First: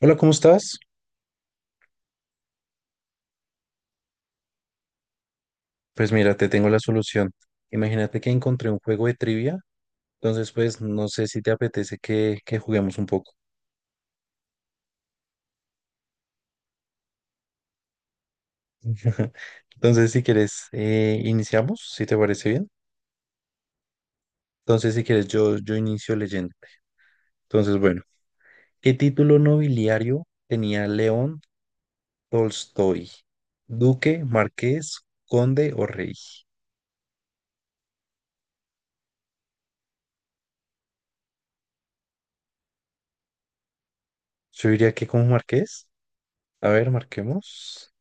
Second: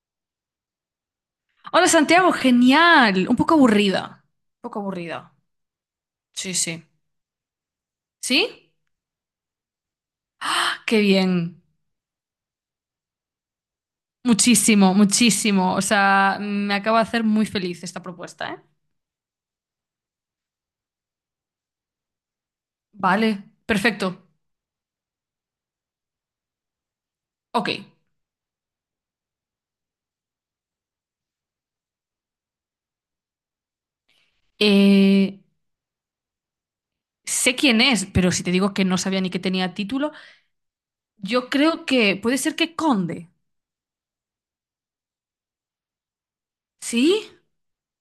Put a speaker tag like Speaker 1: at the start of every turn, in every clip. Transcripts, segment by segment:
Speaker 1: Hola, ¿cómo estás?
Speaker 2: Hola Santiago, genial. Un poco aburrida. Un poco aburrida.
Speaker 1: Pues mira, te
Speaker 2: Sí,
Speaker 1: tengo la
Speaker 2: sí.
Speaker 1: solución. Imagínate que
Speaker 2: ¿Sí?
Speaker 1: encontré un juego de trivia, entonces pues
Speaker 2: ¡Ah! Qué
Speaker 1: no sé si te
Speaker 2: bien.
Speaker 1: apetece que juguemos un poco.
Speaker 2: Muchísimo, muchísimo. O sea, me acaba de hacer muy feliz esta propuesta, ¿eh?
Speaker 1: Entonces si quieres, iniciamos, si te parece bien.
Speaker 2: Vale, perfecto.
Speaker 1: Entonces si quieres, yo inicio leyendo.
Speaker 2: Ok.
Speaker 1: Entonces bueno, ¿qué título nobiliario tenía León Tolstoy? ¿Duque, marqués,
Speaker 2: Eh,
Speaker 1: conde o rey?
Speaker 2: Sé quién es, pero si te digo que no sabía ni que tenía título, yo creo que puede ser que Conde.
Speaker 1: Yo diría que como marqués. A ver,
Speaker 2: ¿Sí?
Speaker 1: marquemos.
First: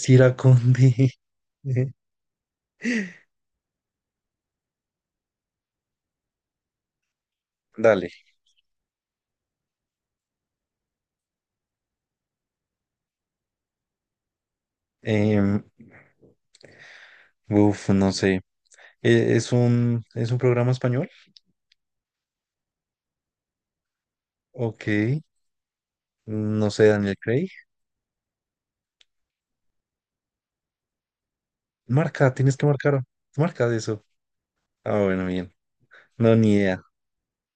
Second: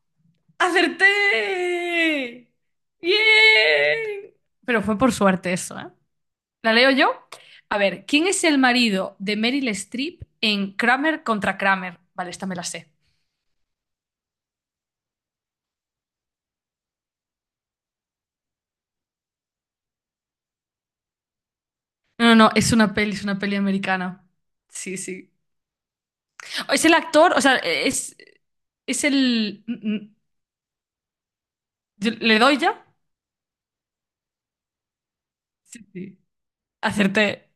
Speaker 1: Si era conde.
Speaker 2: ¡Acerté! ¡Bien! Pero fue por suerte eso, ¿eh? ¿La leo yo? A ver,
Speaker 1: Dale.
Speaker 2: ¿quién es el marido de Meryl Streep en Kramer contra Kramer? Vale, esta me la sé.
Speaker 1: Em, Uf, no sé. ¿Es es un programa español?
Speaker 2: No, no, no, es una peli americana.
Speaker 1: Ok.
Speaker 2: Sí, sí.
Speaker 1: No
Speaker 2: Oh, es
Speaker 1: sé,
Speaker 2: el
Speaker 1: Daniel
Speaker 2: actor, o
Speaker 1: Craig.
Speaker 2: sea, es el...
Speaker 1: Marca,
Speaker 2: ¿Le
Speaker 1: tienes
Speaker 2: doy
Speaker 1: que
Speaker 2: ya?
Speaker 1: marcar. Marca de eso. Ah, bueno, bien.
Speaker 2: Sí, sí.
Speaker 1: No, ni idea.
Speaker 2: Acerté.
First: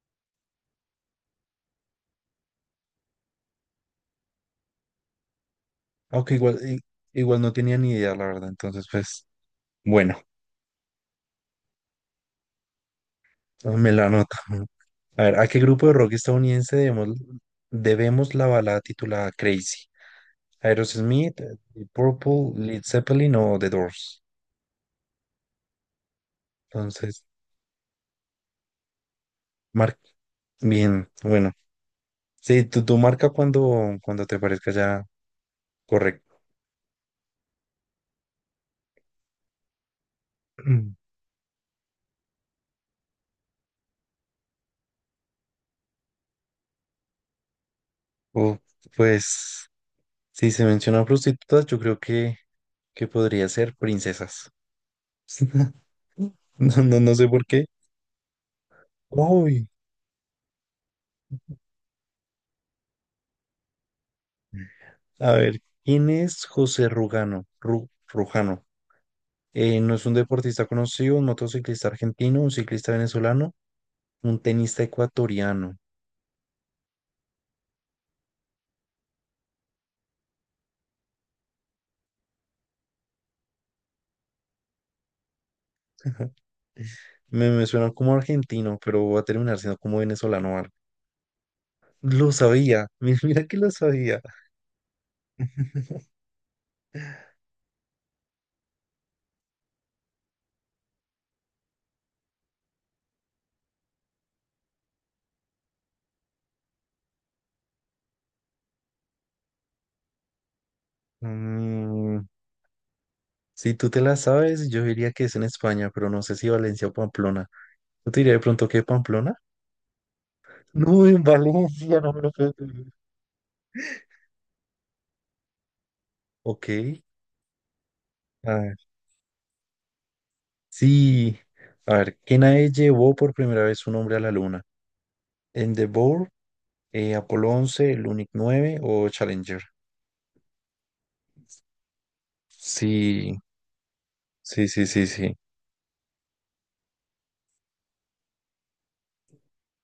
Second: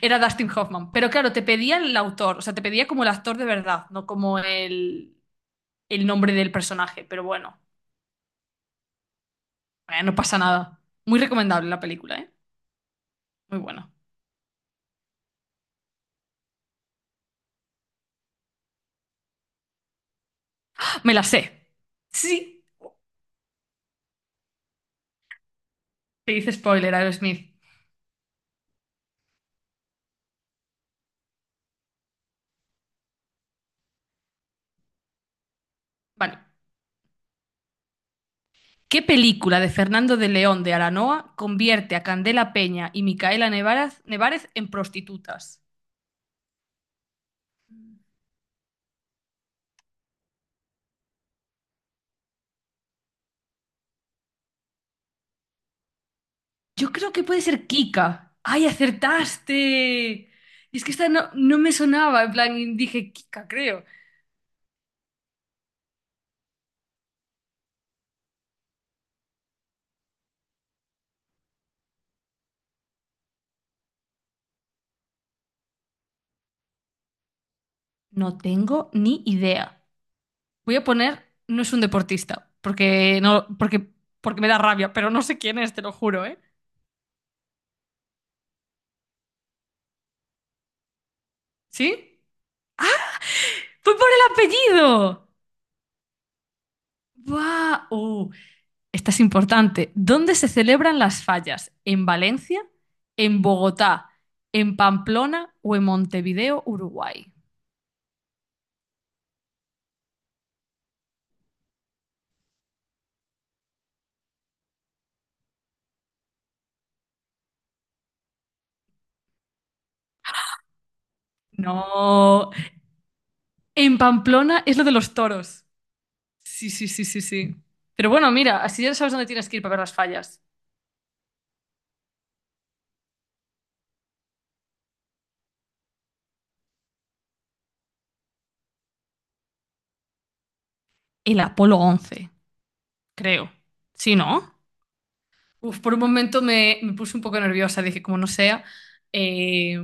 Speaker 2: Era Dustin Hoffman. Pero claro, te pedía el autor, o sea, te pedía como el actor de verdad, no como el nombre
Speaker 1: Aunque
Speaker 2: del personaje. Pero
Speaker 1: igual no
Speaker 2: bueno,
Speaker 1: tenía ni idea, la verdad. Entonces, pues,
Speaker 2: no
Speaker 1: bueno,
Speaker 2: pasa nada. Muy recomendable la película, ¿eh? Muy buena.
Speaker 1: me la anoto. A ver, ¿a qué grupo de rock estadounidense debemos la balada titulada Crazy?
Speaker 2: Me la
Speaker 1: Aerosmith,
Speaker 2: sé.
Speaker 1: The Purple,
Speaker 2: Sí.
Speaker 1: Led Zeppelin o The Doors.
Speaker 2: Te dice spoiler,
Speaker 1: Entonces,
Speaker 2: Aerosmith.
Speaker 1: marca. Bien, bueno. Sí, tú marca cuando te parezca ya.
Speaker 2: Vale.
Speaker 1: Correcto.
Speaker 2: ¿Qué película de Fernando de León de Aranoa convierte a Candela Peña y Micaela Nevarez en prostitutas?
Speaker 1: O, pues, si se mencionan prostitutas, yo creo que podría ser princesas. No,
Speaker 2: Yo
Speaker 1: no,
Speaker 2: creo
Speaker 1: no
Speaker 2: que
Speaker 1: sé
Speaker 2: puede
Speaker 1: por qué.
Speaker 2: ser Kika. ¡Ay,
Speaker 1: Uy,
Speaker 2: acertaste! Es que esta no me sonaba. En plan, dije Kika, creo.
Speaker 1: a ver, ¿quién es José Rugano? Rujano. No es un deportista conocido, un motociclista argentino, un ciclista venezolano, un tenista ecuatoriano.
Speaker 2: No tengo ni idea. Voy a poner, no es un deportista, porque no, porque me da rabia, pero no sé quién es, te lo juro, ¿eh?
Speaker 1: Me suena como argentino, pero voy a terminar siendo como venezolano o algo.
Speaker 2: ¿Sí?
Speaker 1: Lo sabía, mira que lo
Speaker 2: ¡Fue por
Speaker 1: sabía.
Speaker 2: el apellido! ¡Guau! ¡Oh! Esta es importante. ¿Dónde se celebran las fallas? ¿En Valencia? ¿En Bogotá? ¿En Pamplona o en Montevideo, Uruguay?
Speaker 1: Mm, si tú te la sabes, yo diría que es en España, pero no sé si Valencia o Pamplona. Yo te diría de pronto que Pamplona. No, en Valencia, no me lo
Speaker 2: No.
Speaker 1: puedo creer.
Speaker 2: En Pamplona es lo de los toros.
Speaker 1: Ok,
Speaker 2: Sí, sí, sí, sí, sí. Pero bueno,
Speaker 1: a
Speaker 2: mira,
Speaker 1: ver.
Speaker 2: así ya sabes dónde tienes que ir para ver las fallas.
Speaker 1: Sí, a ver, ¿qué nave llevó por primera vez un hombre a la luna? ¿Endeavour, Apolo 11, Lunik 9 o Challenger?
Speaker 2: El Apolo 11,
Speaker 1: Sí,
Speaker 2: creo. ¿Sí, no?
Speaker 1: sí, sí, sí, sí.
Speaker 2: Uf, por un momento me puse un poco nerviosa. Dije, como no sea, eh,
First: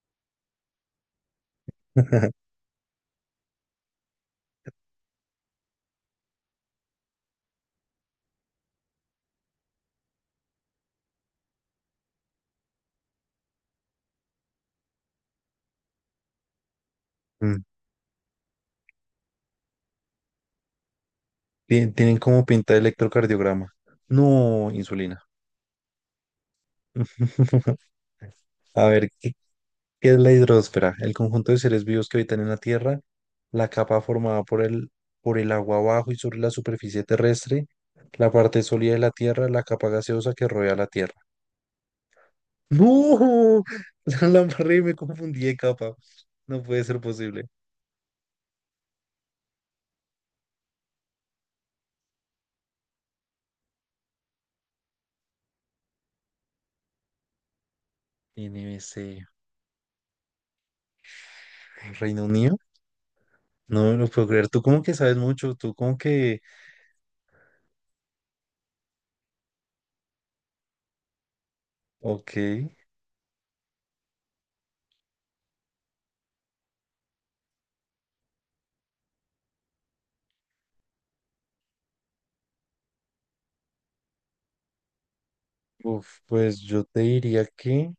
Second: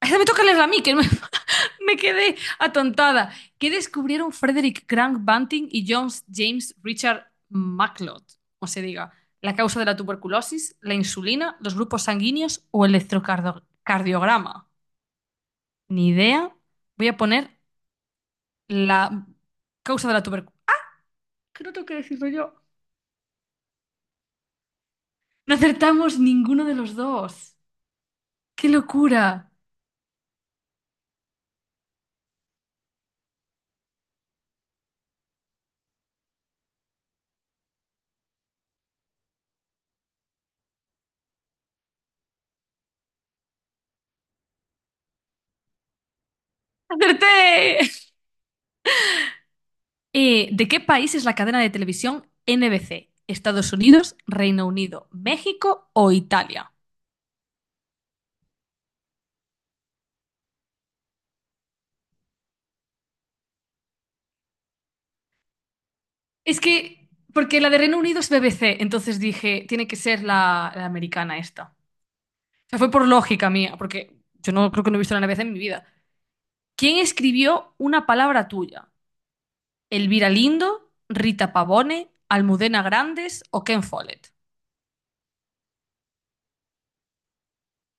Speaker 2: esa me toca leerla a mí, que me, me quedé atontada. ¿Qué descubrieron Frederick Grant Banting y John James Richard McLeod? O se diga, la causa de la tuberculosis, la insulina, los grupos sanguíneos o el electrocardiograma. Ni idea. Voy a poner
Speaker 1: Mm,
Speaker 2: la causa de la tuberculosis. ¿Qué no tengo que
Speaker 1: tienen
Speaker 2: decirlo
Speaker 1: como
Speaker 2: yo?
Speaker 1: pinta de electrocardiograma. No, insulina.
Speaker 2: No acertamos ninguno de los dos. ¡Qué
Speaker 1: A ver,
Speaker 2: locura!
Speaker 1: ¿qué es la hidrosfera? El conjunto de seres vivos que habitan en la Tierra, la capa formada por el agua abajo y sobre la superficie terrestre, la parte sólida de la Tierra, la capa gaseosa que rodea la Tierra. ¡No! La embarré, me confundí de capa. No puede ser
Speaker 2: ¡Acerté!
Speaker 1: posible.
Speaker 2: ¿De qué país es la cadena de televisión NBC? ¿Estados Unidos, Reino Unido, México o Italia?
Speaker 1: NBC. Reino Unido. No me lo puedo creer. Tú como que sabes mucho. Tú como que...
Speaker 2: Es que, porque la de Reino Unido es BBC, entonces dije, tiene que ser la americana esta.
Speaker 1: Ok.
Speaker 2: O sea, fue por lógica mía, porque yo no creo que no he visto la NBC en mi vida. ¿Quién escribió una palabra tuya? ¿Elvira Lindo, Rita Pavone, Almudena Grandes o Ken Follett?
Speaker 1: Uf, pues yo te diría que...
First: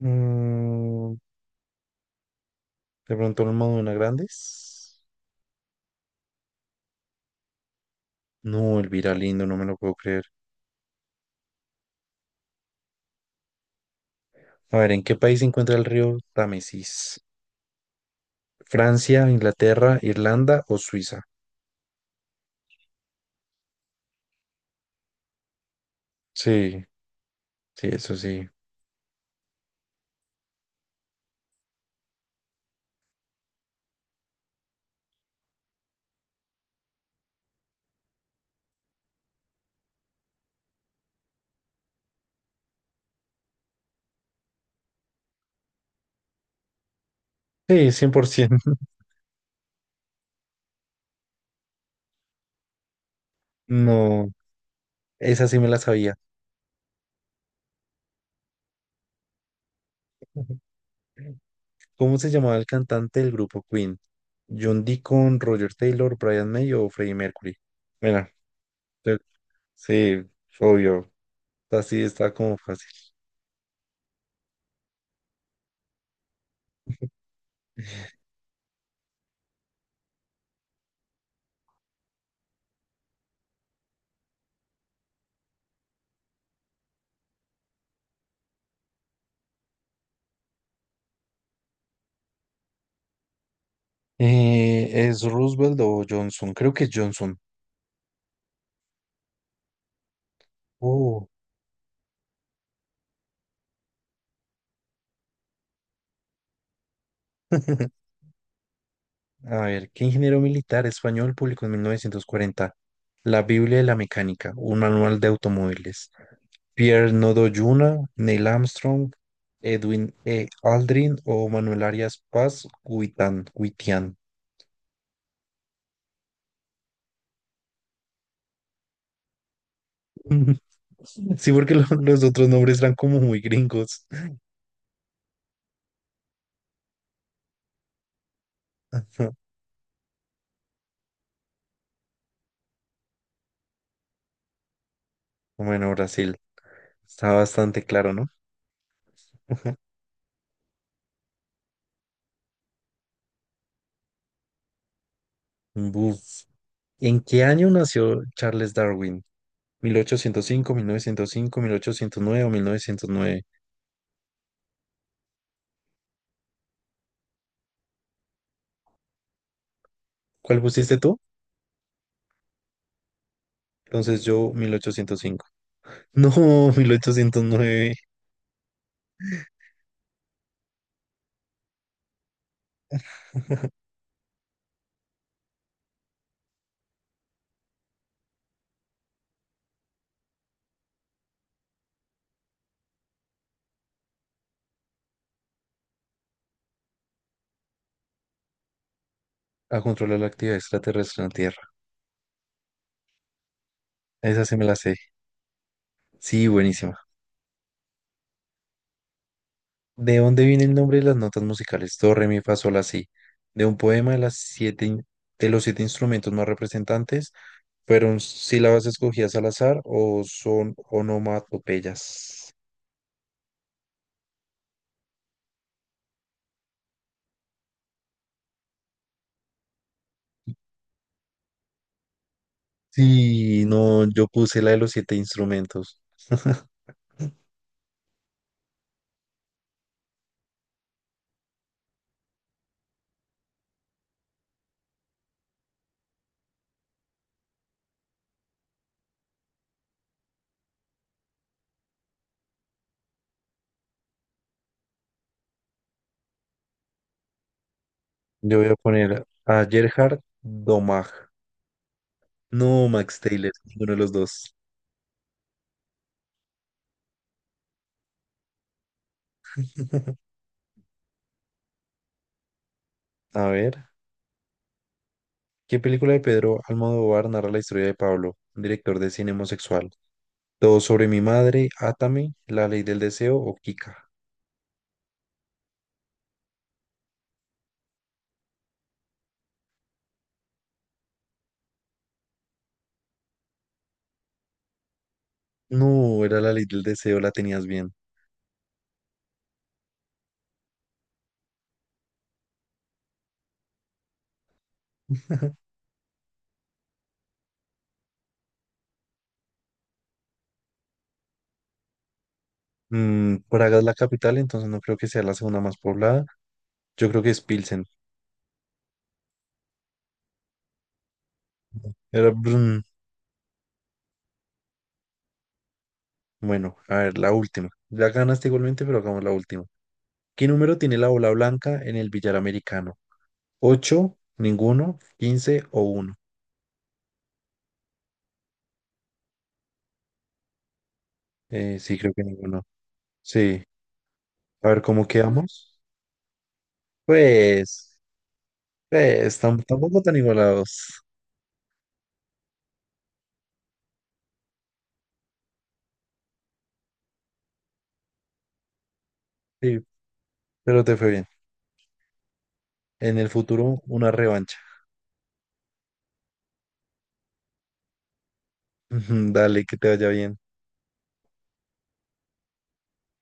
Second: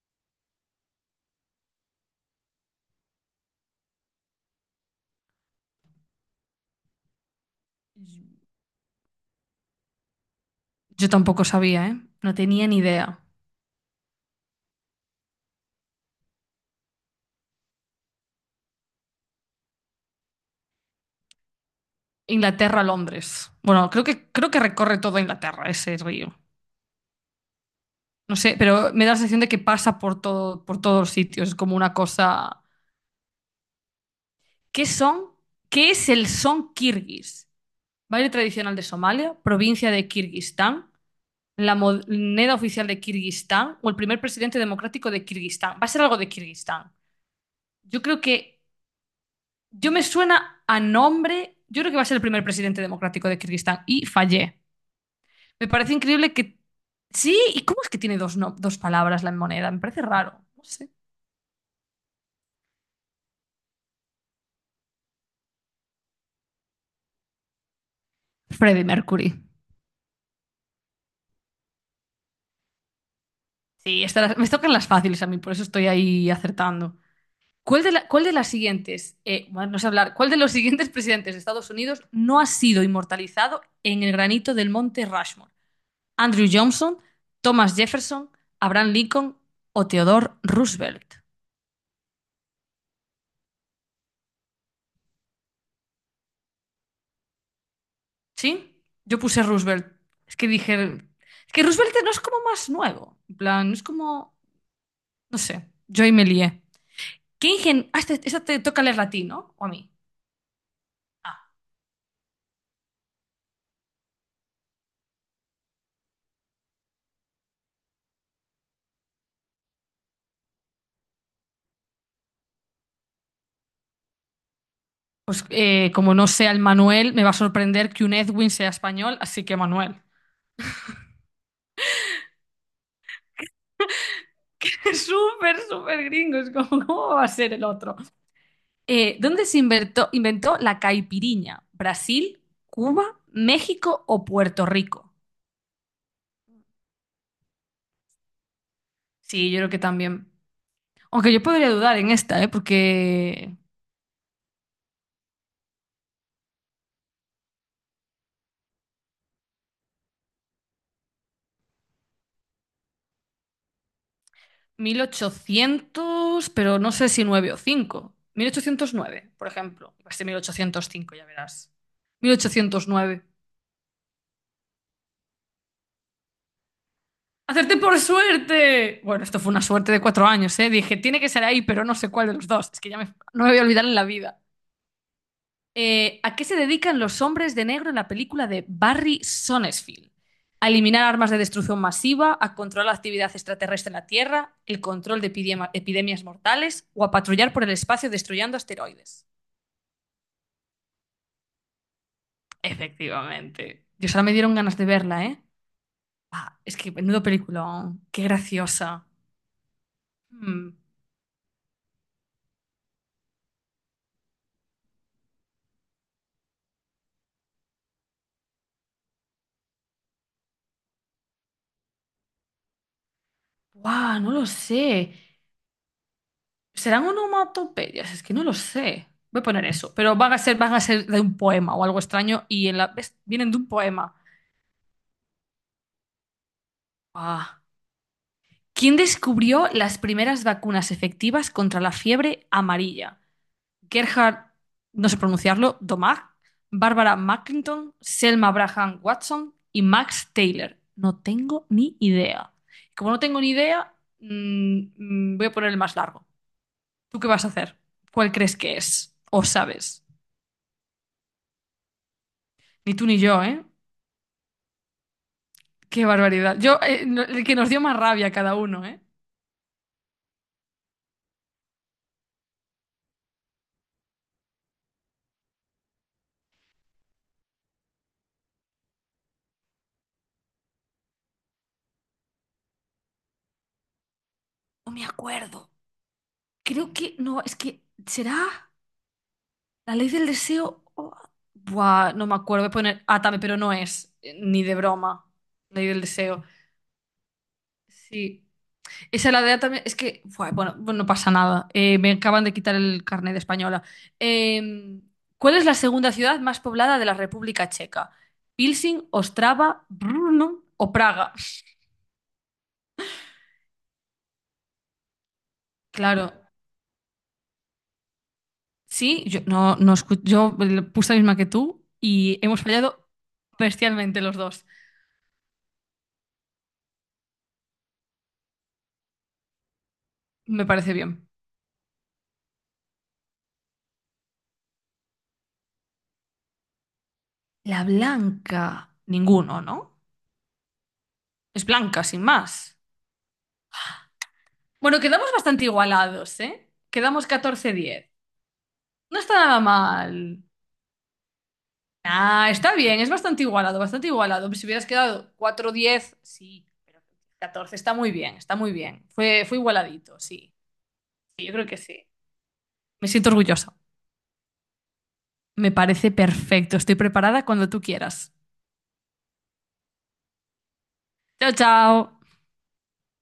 Speaker 1: mm, de pronto los Madonna Grandes. No, Elvira, lindo, no me lo puedo creer.
Speaker 2: Yo tampoco sabía, ¿eh? No tenía ni idea.
Speaker 1: A ver, ¿en qué país se encuentra el río Támesis? ¿Francia, Inglaterra, Irlanda o Suiza?
Speaker 2: Inglaterra, Londres. Bueno, creo que recorre toda Inglaterra ese río.
Speaker 1: Sí, sí, eso
Speaker 2: No
Speaker 1: sí.
Speaker 2: sé, pero me da la sensación de que pasa por todo, por todos los sitios. Es como una cosa. ¿Qué son? ¿Qué es el son kirguís? Baile tradicional de Somalia, provincia de Kirguistán, la moneda oficial de Kirguistán o el primer presidente democrático de Kirguistán. Va a ser algo de Kirguistán.
Speaker 1: Sí,
Speaker 2: Yo creo
Speaker 1: 100%.
Speaker 2: que. Yo me suena a nombre. Yo creo que va a ser el primer presidente democrático de Kirguistán y
Speaker 1: No,
Speaker 2: fallé.
Speaker 1: esa sí me
Speaker 2: Me
Speaker 1: la
Speaker 2: parece
Speaker 1: sabía.
Speaker 2: increíble que... Sí, ¿y cómo es que tiene dos, dos palabras la moneda? Me parece raro. No sé.
Speaker 1: ¿Cómo se llamaba el cantante del grupo Queen? ¿John Deacon, Roger Taylor, Brian May o Freddie Mercury? Mira,
Speaker 2: Freddie
Speaker 1: te-
Speaker 2: Mercury.
Speaker 1: sí, obvio. Así está como fácil.
Speaker 2: Sí, estas me tocan las fáciles a mí, por eso estoy ahí acertando. ¿Cuál de, cuál de las siguientes, bueno, no sé hablar, cuál de los siguientes presidentes de Estados Unidos no ha sido inmortalizado en el granito del monte Rushmore? Andrew Johnson, Thomas Jefferson, Abraham Lincoln o Theodore Roosevelt.
Speaker 1: ¿Es Roosevelt o Johnson? Creo que es Johnson.
Speaker 2: ¿Sí? Yo puse Roosevelt. Es que dije,
Speaker 1: Oh.
Speaker 2: es que Roosevelt no es como más nuevo. En plan, no es como. No sé, yo ahí me lié. Ah, esta te toca leer a, ¿no?
Speaker 1: A
Speaker 2: ¿O a
Speaker 1: ver,
Speaker 2: mí?
Speaker 1: ¿qué ingeniero militar español
Speaker 2: Ah,
Speaker 1: publicó en 1940 La Biblia de la Mecánica, un manual de automóviles? Pierre Nodoyuna, Neil Armstrong, Edwin E. Aldrin o Manuel Arias Paz Guitán, Guitián.
Speaker 2: pues como no sea el Manuel, me va a sorprender que un Edwin sea español, así que Manuel.
Speaker 1: Sí, porque los otros nombres eran como muy gringos.
Speaker 2: Es súper, súper gringo, es como, ¿cómo va a ser el otro? ¿Dónde se inventó la caipiriña? ¿Brasil, Cuba, México o Puerto Rico?
Speaker 1: Bueno, Brasil, está bastante claro, ¿no?
Speaker 2: Sí, yo creo que también. Aunque yo podría dudar en esta, ¿eh? Porque
Speaker 1: Buf. ¿En qué año nació Charles Darwin? 1805, cinco, 905, 1809 o 1909.
Speaker 2: 1800 pero no sé si 9 o cinco 1809 por ejemplo. Iba a ser mil
Speaker 1: ¿Cuál
Speaker 2: ochocientos
Speaker 1: pusiste
Speaker 2: cinco
Speaker 1: tú?
Speaker 2: ya verás. 1809.
Speaker 1: Entonces yo 1805. No, mil ochocientos
Speaker 2: ¡Acerté
Speaker 1: nueve.
Speaker 2: por suerte! Bueno, esto fue una suerte de 4 años, ¿eh? Dije, tiene que ser ahí, pero no sé cuál de los dos. Es que ya no me voy a olvidar en la vida. ¿A qué se dedican los hombres de negro en la película de Barry Sonnenfeld? A eliminar armas de destrucción masiva, a controlar la actividad extraterrestre en la Tierra, el control de epidemias mortales o a patrullar por el espacio destruyendo asteroides.
Speaker 1: A controlar la actividad extraterrestre en la Tierra.
Speaker 2: Efectivamente. Dios, ahora me
Speaker 1: Esa
Speaker 2: dieron
Speaker 1: se me la
Speaker 2: ganas de
Speaker 1: sé.
Speaker 2: verla, ¿eh?
Speaker 1: Sí,
Speaker 2: Ah, es que
Speaker 1: buenísima.
Speaker 2: menudo película. Qué graciosa.
Speaker 1: ¿De dónde viene el nombre de las notas musicales? Do, re, mi, fa, sol, la, si. De un poema de las siete, de los siete instrumentos más representantes. ¿Fueron sílabas escogidas al azar o son onomatopeyas?
Speaker 2: Wow, no lo sé. ¿Serán onomatopeyas? Es que no lo sé. Voy a poner eso. Pero van a ser de un poema o algo extraño y en la, ¿ves? Vienen de
Speaker 1: Sí,
Speaker 2: un
Speaker 1: no,
Speaker 2: poema.
Speaker 1: yo puse la de los siete instrumentos.
Speaker 2: Ah. ¿Quién descubrió las primeras vacunas efectivas contra la fiebre amarilla? Gerhard, no sé pronunciarlo, Domag, Barbara Mackington, Selma Braham Watson y Max Taylor. No tengo ni idea. Como no tengo ni idea, voy a poner el más largo. ¿Tú qué vas a hacer? ¿Cuál crees
Speaker 1: Yo voy a
Speaker 2: que es?
Speaker 1: poner
Speaker 2: ¿O
Speaker 1: a
Speaker 2: sabes?
Speaker 1: Gerhard Domag. No,
Speaker 2: Ni tú
Speaker 1: Max
Speaker 2: ni yo,
Speaker 1: Taylor,
Speaker 2: ¿eh?
Speaker 1: ninguno de los dos.
Speaker 2: Qué barbaridad. Yo, el que nos dio más rabia a cada uno, ¿eh?
Speaker 1: A ver, ¿qué película de Pedro Almodóvar narra la historia de Pablo, un director de cine homosexual? Todo sobre mi madre, Átame, La ley del deseo o Kika.
Speaker 2: No me acuerdo. Creo que no, es que será. La ley del deseo. Oh, buah, no me acuerdo. Voy a poner Atame, pero no es. Ni de broma. Ley del
Speaker 1: No, era
Speaker 2: deseo.
Speaker 1: La ley del deseo, la tenías bien.
Speaker 2: Sí. Esa la de Atame. Es que. Buah, bueno, bueno, no pasa nada. Me acaban de quitar el carnet de española. Eh, ¿Cuál es la segunda ciudad más poblada de la República Checa? ¿Pilsing, Ostrava, Brno o Praga?
Speaker 1: Mm, Praga es la capital, entonces no creo que sea la segunda más poblada.
Speaker 2: Claro.
Speaker 1: Yo creo que es Pilsen.
Speaker 2: Sí, yo no, yo le puse la misma que tú
Speaker 1: Era
Speaker 2: y hemos
Speaker 1: Brno.
Speaker 2: fallado bestialmente los dos.
Speaker 1: Bueno, a ver, la última. Ya ganaste igualmente, pero hagamos la última. ¿Qué
Speaker 2: Me
Speaker 1: número
Speaker 2: parece
Speaker 1: tiene la
Speaker 2: bien.
Speaker 1: bola blanca en el billar americano? 8, ninguno, 15 o uno.
Speaker 2: La blanca. Ninguno, ¿no? Es
Speaker 1: Sí,
Speaker 2: blanca,
Speaker 1: creo
Speaker 2: sin
Speaker 1: que ninguno.
Speaker 2: más.
Speaker 1: Sí. A ver,
Speaker 2: Bueno,
Speaker 1: ¿cómo
Speaker 2: quedamos bastante
Speaker 1: quedamos?
Speaker 2: igualados, ¿eh? Quedamos catorce
Speaker 1: Pues,
Speaker 2: diez No está
Speaker 1: pues
Speaker 2: nada
Speaker 1: tampoco tan
Speaker 2: mal.
Speaker 1: igualados.
Speaker 2: Ah, está bien, es bastante igualado, bastante igualado. Si hubieras quedado 4-10 sí, pero 14 está muy bien, está muy bien. Fue
Speaker 1: Sí,
Speaker 2: igualadito, sí.
Speaker 1: pero te fue bien.
Speaker 2: Sí, yo creo que sí. Me
Speaker 1: En el
Speaker 2: siento orgullosa.
Speaker 1: futuro, una revancha.
Speaker 2: Me parece perfecto. Estoy preparada cuando tú quieras.
Speaker 1: Dale, que te vaya bien.
Speaker 2: Chao, chao.